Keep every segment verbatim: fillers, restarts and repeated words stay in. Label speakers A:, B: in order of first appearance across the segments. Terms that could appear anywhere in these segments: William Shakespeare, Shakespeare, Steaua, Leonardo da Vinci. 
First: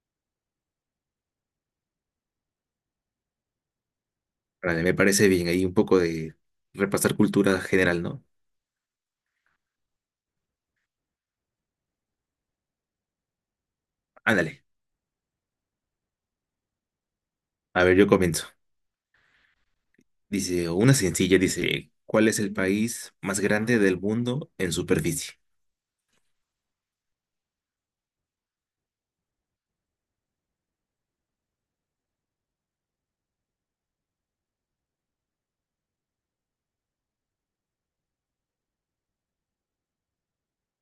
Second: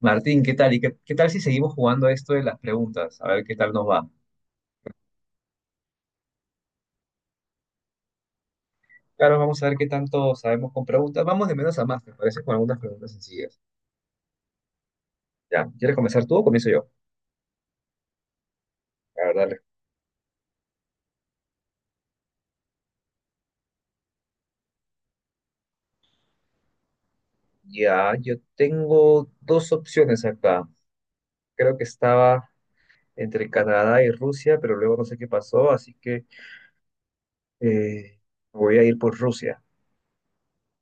A: Martín, ¿qué tal? ¿Y qué, qué tal si seguimos jugando esto de las preguntas? A ver qué tal nos va.
B: Vale, me parece bien, ahí un poco de repasar cultura general, ¿no?
A: Claro, vamos a ver qué tanto sabemos con preguntas. Vamos de menos a más, me parece, con algunas preguntas sencillas.
B: Ándale,
A: Ya, ¿quieres comenzar tú o comienzo yo?
B: a ver, yo comienzo.
A: A ver, dale.
B: Dice, una sencilla, dice, ¿cuál es el país más grande del mundo en superficie?
A: Ya, yo tengo dos opciones acá. Creo que estaba entre Canadá y Rusia, pero luego no sé qué pasó, así que eh, voy a ir por Rusia.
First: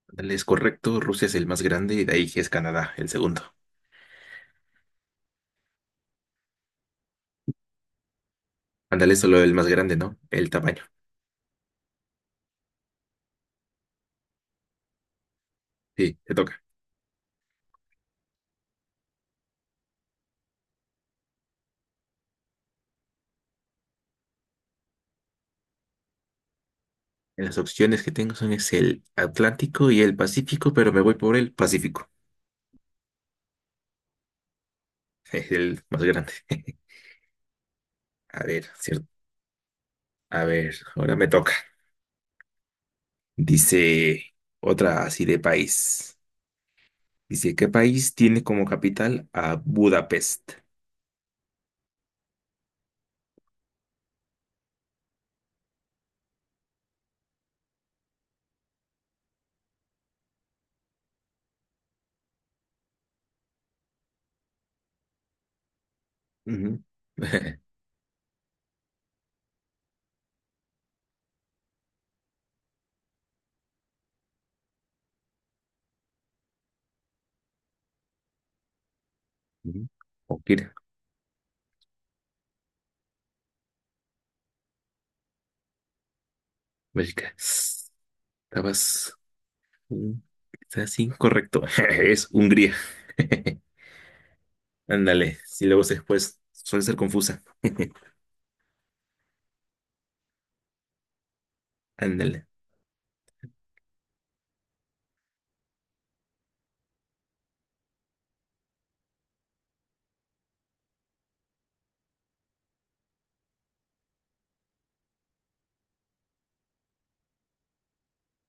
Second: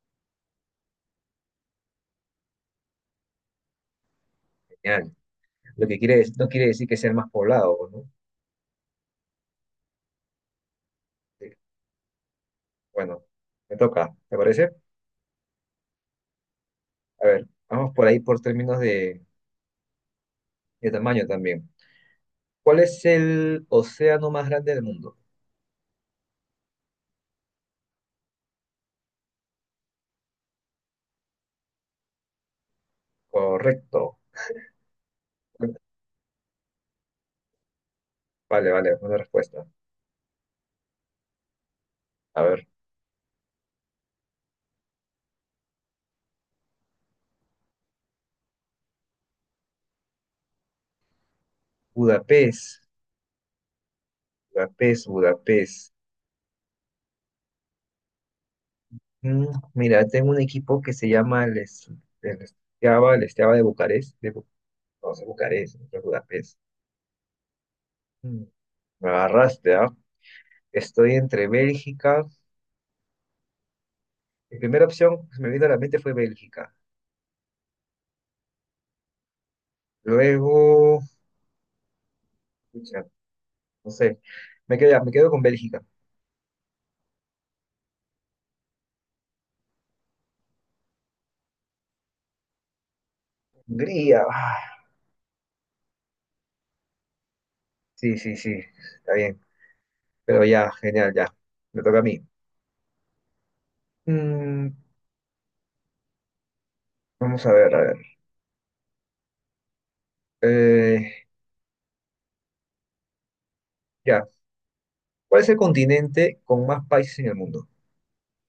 B: Ándale, es correcto, Rusia es el más grande y de ahí es Canadá, el segundo.
A: Genial. Lo que quiere, no quiere decir que sea el más poblado, ¿no?
B: Ándale, solo el más grande, ¿no? El tamaño.
A: Sí. Bueno, me toca, ¿te parece?
B: Sí, te toca.
A: A ver, vamos por ahí por términos de de tamaño también. ¿Cuál es el océano más grande del mundo?
B: Las opciones que tengo son es el Atlántico y el Pacífico, pero me voy por el Pacífico,
A: Correcto.
B: es el más grande. A ver,
A: Vale, vale,
B: cierto.
A: buena respuesta.
B: A ver, ahora me toca.
A: A ver,
B: Dice otra así de país. Dice, ¿qué país tiene como capital a Budapest?
A: Budapest, Budapest, Budapest. Mm, mira, tengo un equipo que se llama el, Es- el Steaua, el Steaua de Bucarest, de Bu- no sé, Bucarest, no sé, Budapest.
B: Ujú.
A: Mm, me agarraste, ¿ah? Estoy entre Bélgica. Mi primera opción que se me vino a la mente fue Bélgica.
B: Ujú. Oh, mira,
A: Luego, pucha, no sé, me quedo, me quedo con Bélgica.
B: Bélgica. Estabas mm, quizás incorrecto. Es Hungría.
A: Hungría. ah,
B: Ándale, si luego después suele ser confusa.
A: Sí, sí, sí, está bien. Pero ya, genial, ya. Me toca a mí.
B: Ándale.
A: Mm, vamos a ver, a ver. Eh, ya. ¿Cuál es el continente con más países en el mundo?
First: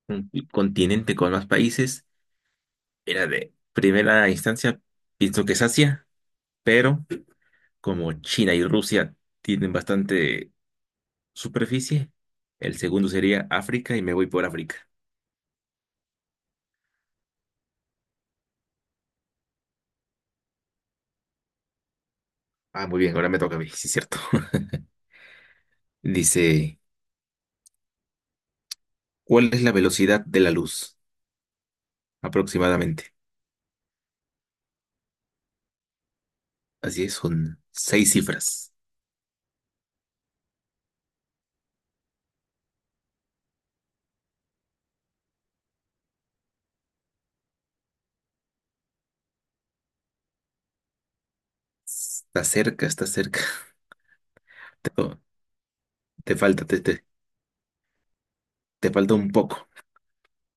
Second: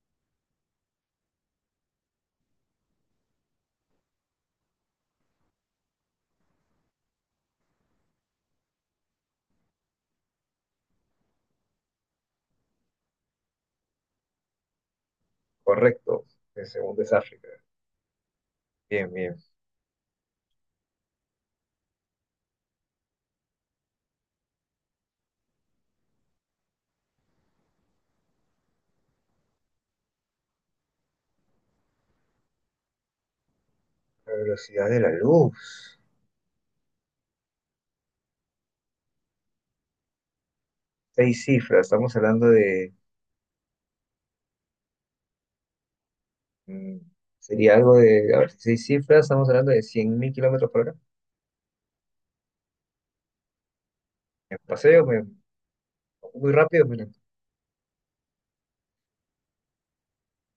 B: Un continente con más países era de primera instancia, pienso que es Asia, pero como China y Rusia tienen bastante superficie, el segundo sería África y me voy por África.
A: Correcto. El segundo es África. Bien, bien.
B: Ah, muy bien, ahora me toca a mí, sí es cierto. Dice, ¿cuál es la velocidad de la luz? Aproximadamente.
A: La velocidad de la luz.
B: Así es, son seis cifras.
A: Seis cifras. Estamos hablando de mm, sería algo de. A ver, seis cifras. Estamos hablando de cien mil kilómetros por hora.
B: Está cerca, está cerca.
A: Me paseo,
B: Te,
A: me,
B: te
A: muy
B: falta, te,
A: rápido, me-
B: te,
A: un
B: te falta un poco,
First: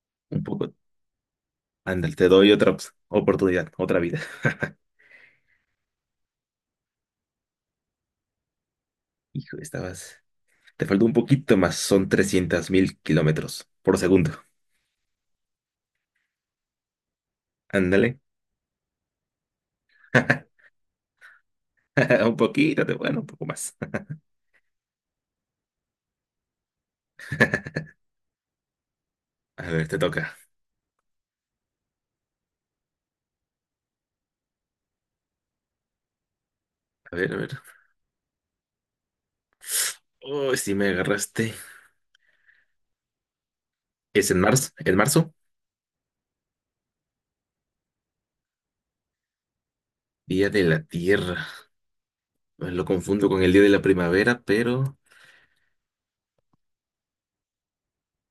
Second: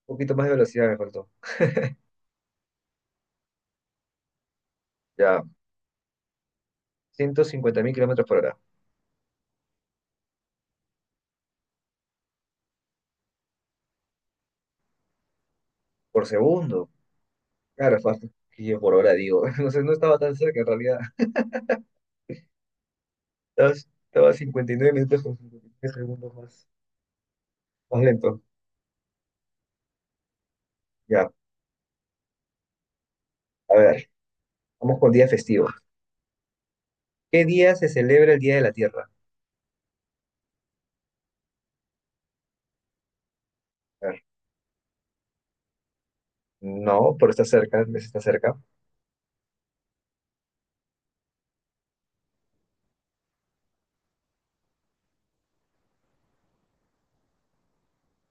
A: poquito
B: un
A: más de
B: poco.
A: velocidad me faltó.
B: Ándale, te doy otra ops- oportunidad, otra vida.
A: Ya. Ciento cincuenta mil kilómetros por hora.
B: Hijo, estabas. Te faltó un poquito más, son trescientos mil kilómetros por segundo.
A: Por segundo. Claro, fue
B: Ándale.
A: hasta yo por hora, digo. No sé, no estaba tan cerca en realidad.
B: Un poquito, te- bueno, un poco
A: Estaba,
B: más.
A: estaba cincuenta y nueve minutos con cincuenta y nueve segundos más, más lento.
B: A ver, te toca.
A: Ya, a ver, vamos con día festivo.
B: A ver, a
A: ¿Qué
B: ver.
A: día se celebra el Día de la Tierra?
B: Uy, si me agarraste.
A: A ver,
B: Es en marzo, en marzo,
A: no, pero está cerca, el mes está cerca.
B: Día de la Tierra. Bueno, lo confundo con el Día de la Primavera, pero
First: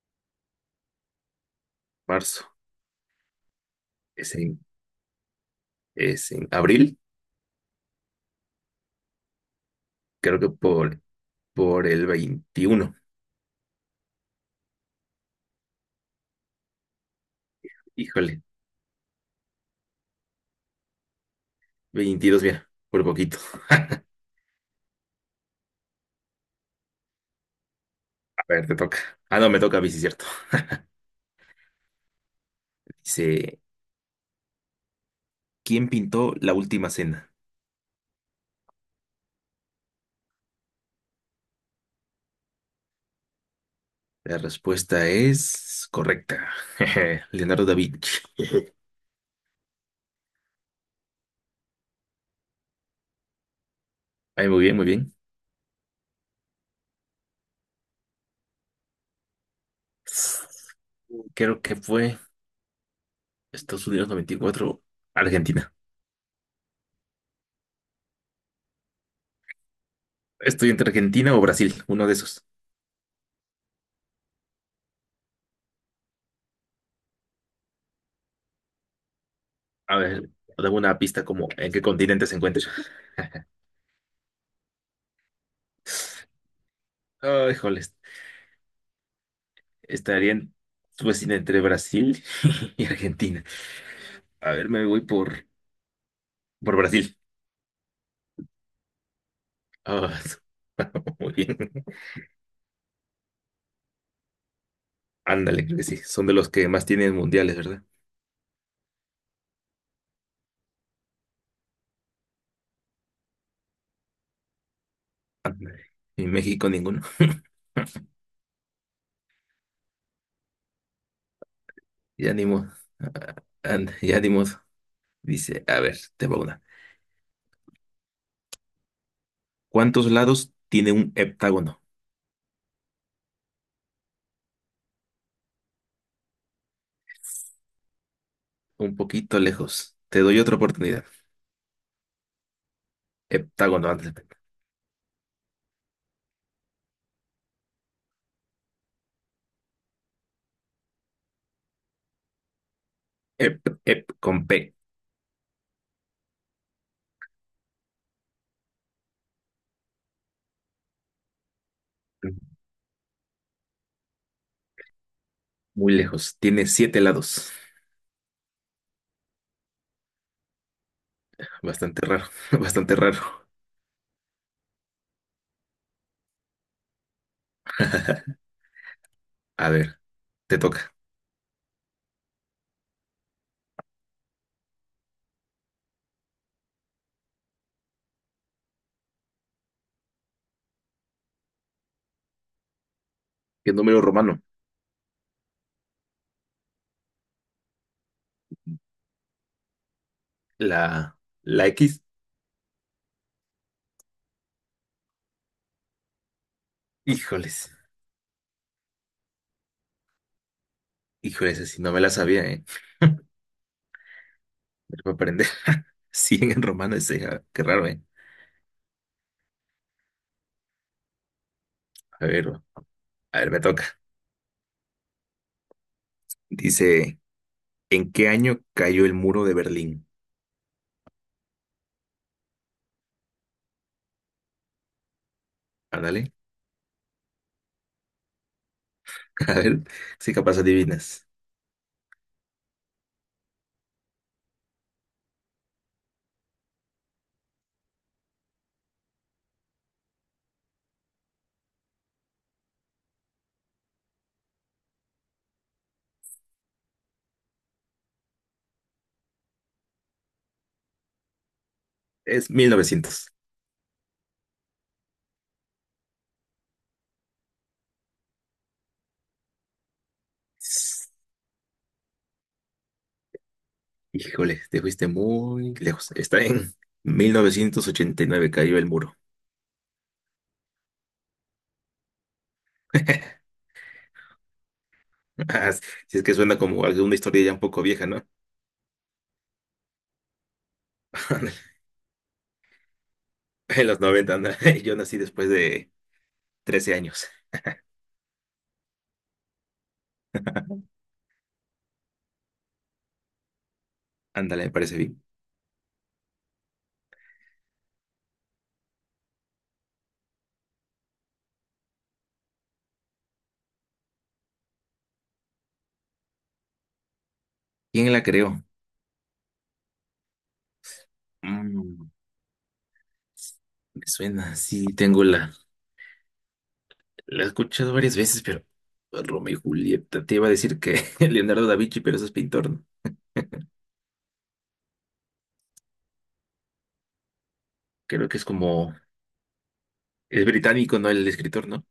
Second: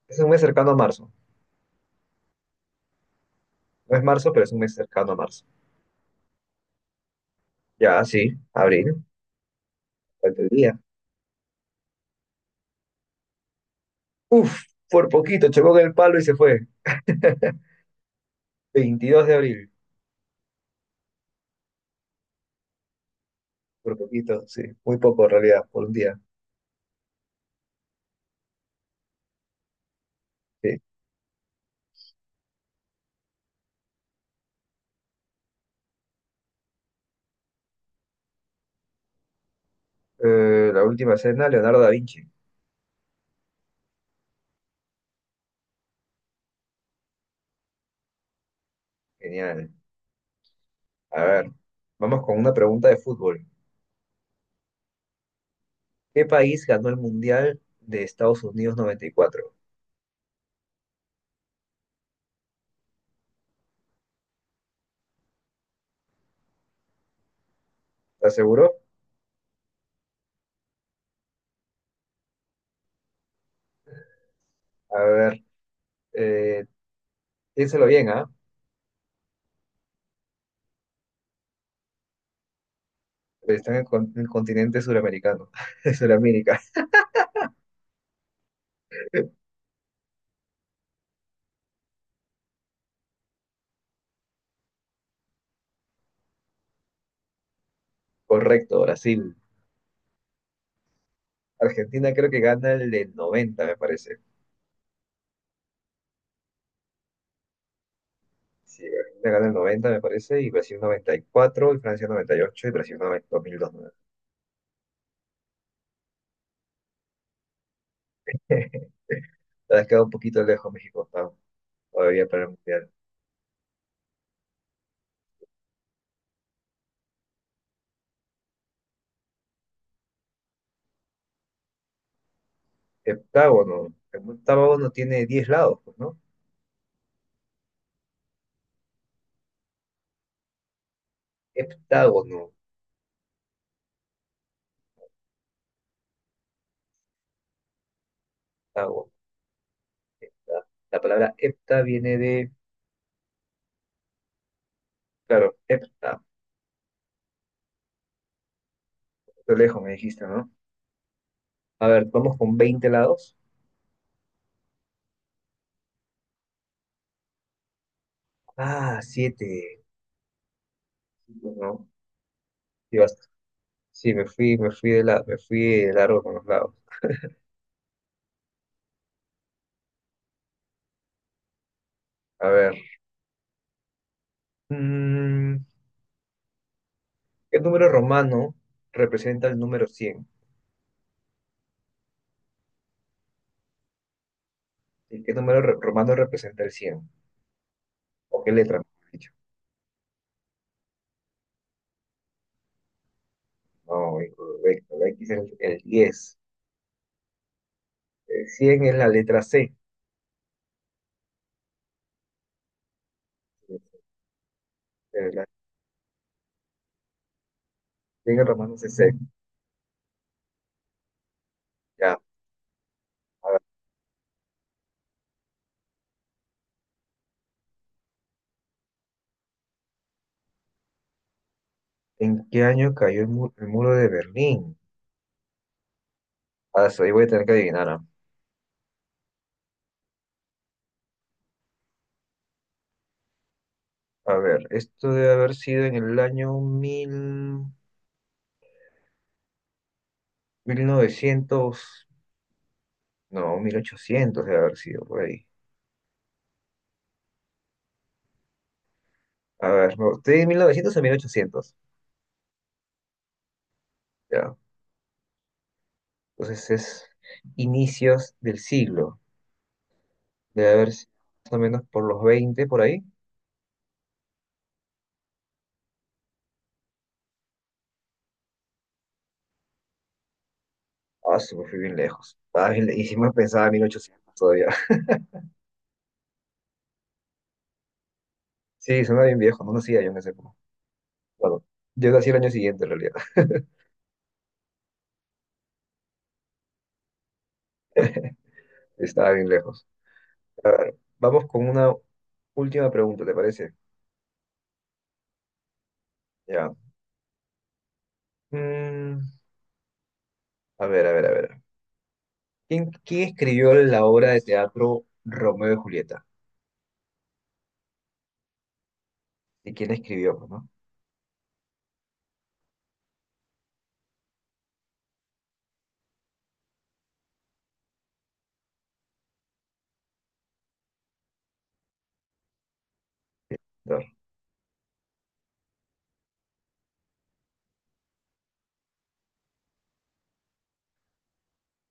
A: Es un mes cercano a marzo.
B: marzo.
A: No es marzo,
B: Es
A: pero es un
B: en,
A: mes cercano a marzo.
B: es en abril,
A: Ya, sí, abril,
B: creo
A: falta el
B: que
A: día.
B: por, por el veintiuno.
A: Uf, por poquito, chocó con el palo y se fue.
B: Híjole,
A: veintidós de abril,
B: veintidós, mira, por poquito.
A: por poquito, sí, muy poco en realidad, por un día.
B: A ver, te toca. Ah, no, me toca a mí, sí, cierto.
A: Sí.
B: Dice, ¿quién pintó la última cena?
A: Eh, la última cena, Leonardo da Vinci.
B: La respuesta es correcta. Leonardo da Vinci.
A: Genial. A ver, vamos con una pregunta de fútbol.
B: Ay, muy bien, muy bien.
A: ¿Qué país ganó el Mundial de Estados Unidos noventa y cuatro?
B: Creo que fue Estados Unidos noventa y cuatro, Argentina.
A: ¿Estás seguro?
B: Estoy entre Argentina o Brasil, uno de esos.
A: A ver, eh, piénsalo bien, ¿ah?
B: A ver, dame una pista como en qué continente se encuentra.
A: Están en el, con- en el continente suramericano, de Suramérica.
B: Oh, híjoles, estaría en- pues, sí, entre Brasil y Argentina. A ver, me voy por, por Brasil.
A: Correcto, Brasil.
B: Ah, muy bien.
A: Argentina creo que gana el del noventa, me parece.
B: Ándale, creo que sí. Son de los que más tienen mundiales, ¿verdad?
A: Sí, Argentina gana el noventa, me parece, y Brasil noventa y cuatro, y Francia noventa y ocho y Brasil noventa dos mil dos.
B: Ándale. Y México ninguno.
A: Te has quedado un poquito lejos, México, octavo, todavía
B: Ya
A: para
B: ni
A: el
B: modo.
A: Mundial.
B: Ah, ándale, ya ni modo. Dice, a ver, te va una. ¿Cuántos lados tiene un heptágono?
A: Heptágono. El octágono tiene diez lados, pues, ¿no?
B: Un poquito lejos. Te doy otra oportunidad.
A: heptágono,
B: Heptágono antes de P.
A: heptágono, La, la palabra hepta viene de,
B: Hep, hep, con P.
A: claro, hepta, lo lejos me dijiste, ¿no? A ver, vamos con veinte lados.
B: Muy lejos. Tiene siete lados.
A: Ah, siete. No,
B: Bastante raro, bastante
A: sí, basta.
B: raro.
A: Sí, me fui, me fui de la, me fui de largo con los lados.
B: A ver, te toca.
A: A ver. mm, ¿qué número romano representa el número cien?
B: ¿Qué número romano?
A: ¿Y qué número re- romano representa el cien? ¿O qué letra, mejor dicho?
B: La, la X.
A: No, incorrecto. La X es el, el diez.
B: Híjoles,
A: El cien es la letra C.
B: híjoles, así no me la sabía, ¿eh? Me la voy a
A: Eh, La
B: aprender. Cien en romano, ese, ah, qué raro, ¿eh?
A: cien en romano es C. Ya.
B: A ver, a ver, me toca. Dice, ¿en qué año cayó el muro de Berlín?
A: ¿En qué año cayó el, mu- el muro de Berlín?
B: Ándale.
A: Ah, eso ahí voy a tener que adivinar, ah.
B: A ver, si capaz adivinas.
A: A ver, esto debe haber sido en el año mil, mil novecientos, no, mil ochocientos debe haber sido por ahí. A ver, no, estoy en mil novecientos o mil ochocientos,
B: Es mil novecientos.
A: ya. Entonces es inicios del siglo, debe haber sido más o menos por los veinte por ahí.
B: Híjole, te fuiste muy lejos. Está en mil novecientos ochenta y nueve cayó el muro.
A: Ah, sí, me fui bien lejos. Ah, bien le- y si me pensaba mil ochocientos todavía.
B: Ah, si es que suena como alguna historia ya un poco vieja, ¿no?
A: Sí, suena bien viejo, no nacía yo en ese época. Bueno, yo nací el año siguiente en realidad,
B: En los noventa, anda. Yo nací después de trece años.
A: estaba bien lejos. A ver, vamos con una última pregunta, ¿te parece?
B: Ándale, me parece bien.
A: Ya. Mm, a ver, a ver, a ver. ¿Quién, quién escribió la obra de teatro Romeo y Julieta?
B: ¿Quién la creó?
A: ¿Y quién la escribió, pues, no?
B: Mm, me suena, sí, tengo la... La he escuchado varias veces, pero... Romeo y Julieta, te iba a decir que Leonardo da Vinci, pero eso es pintor, ¿no?
A: A ver.
B: Creo que es como... Es británico, ¿no? El escritor, ¿no?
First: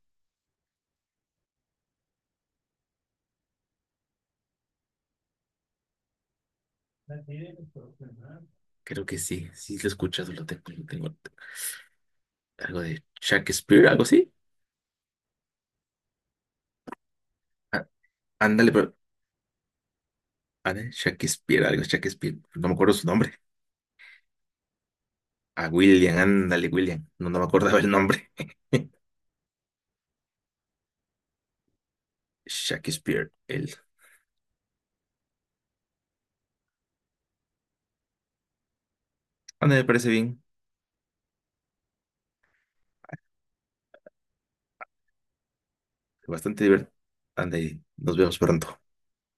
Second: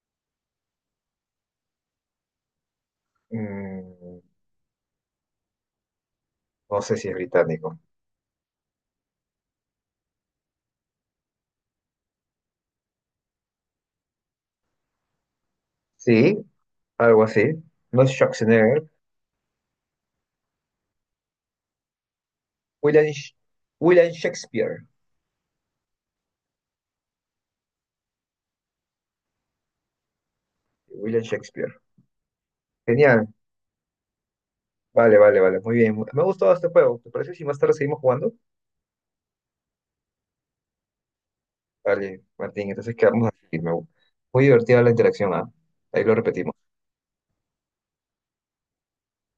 A: Mm, no sé si es británico.
B: Creo que sí, sí lo he escuchado, lo tengo, lo tengo. Algo de Shakespeare, algo así.
A: Sí, algo así.
B: Ah,
A: No es
B: ándale,
A: Schwarzenegger.
B: pero ándale, Shakespeare, algo Shakespeare. No me acuerdo su
A: William, Sh-
B: nombre.
A: William Shakespeare.
B: A William, ándale, William. No, no me acordaba el nombre.
A: William Shakespeare. Genial.
B: Shakespeare, él.
A: Vale, vale, vale. Muy bien. Me ha gustado este juego. ¿Te parece si más tarde seguimos jugando?
B: Ándale, me parece bien.
A: Vale, Martín. Entonces quedamos así. Me- muy divertida la interacción, ¿ah? Ahí lo repetimos.
B: Bastante divertido. Ándale, nos vemos pronto.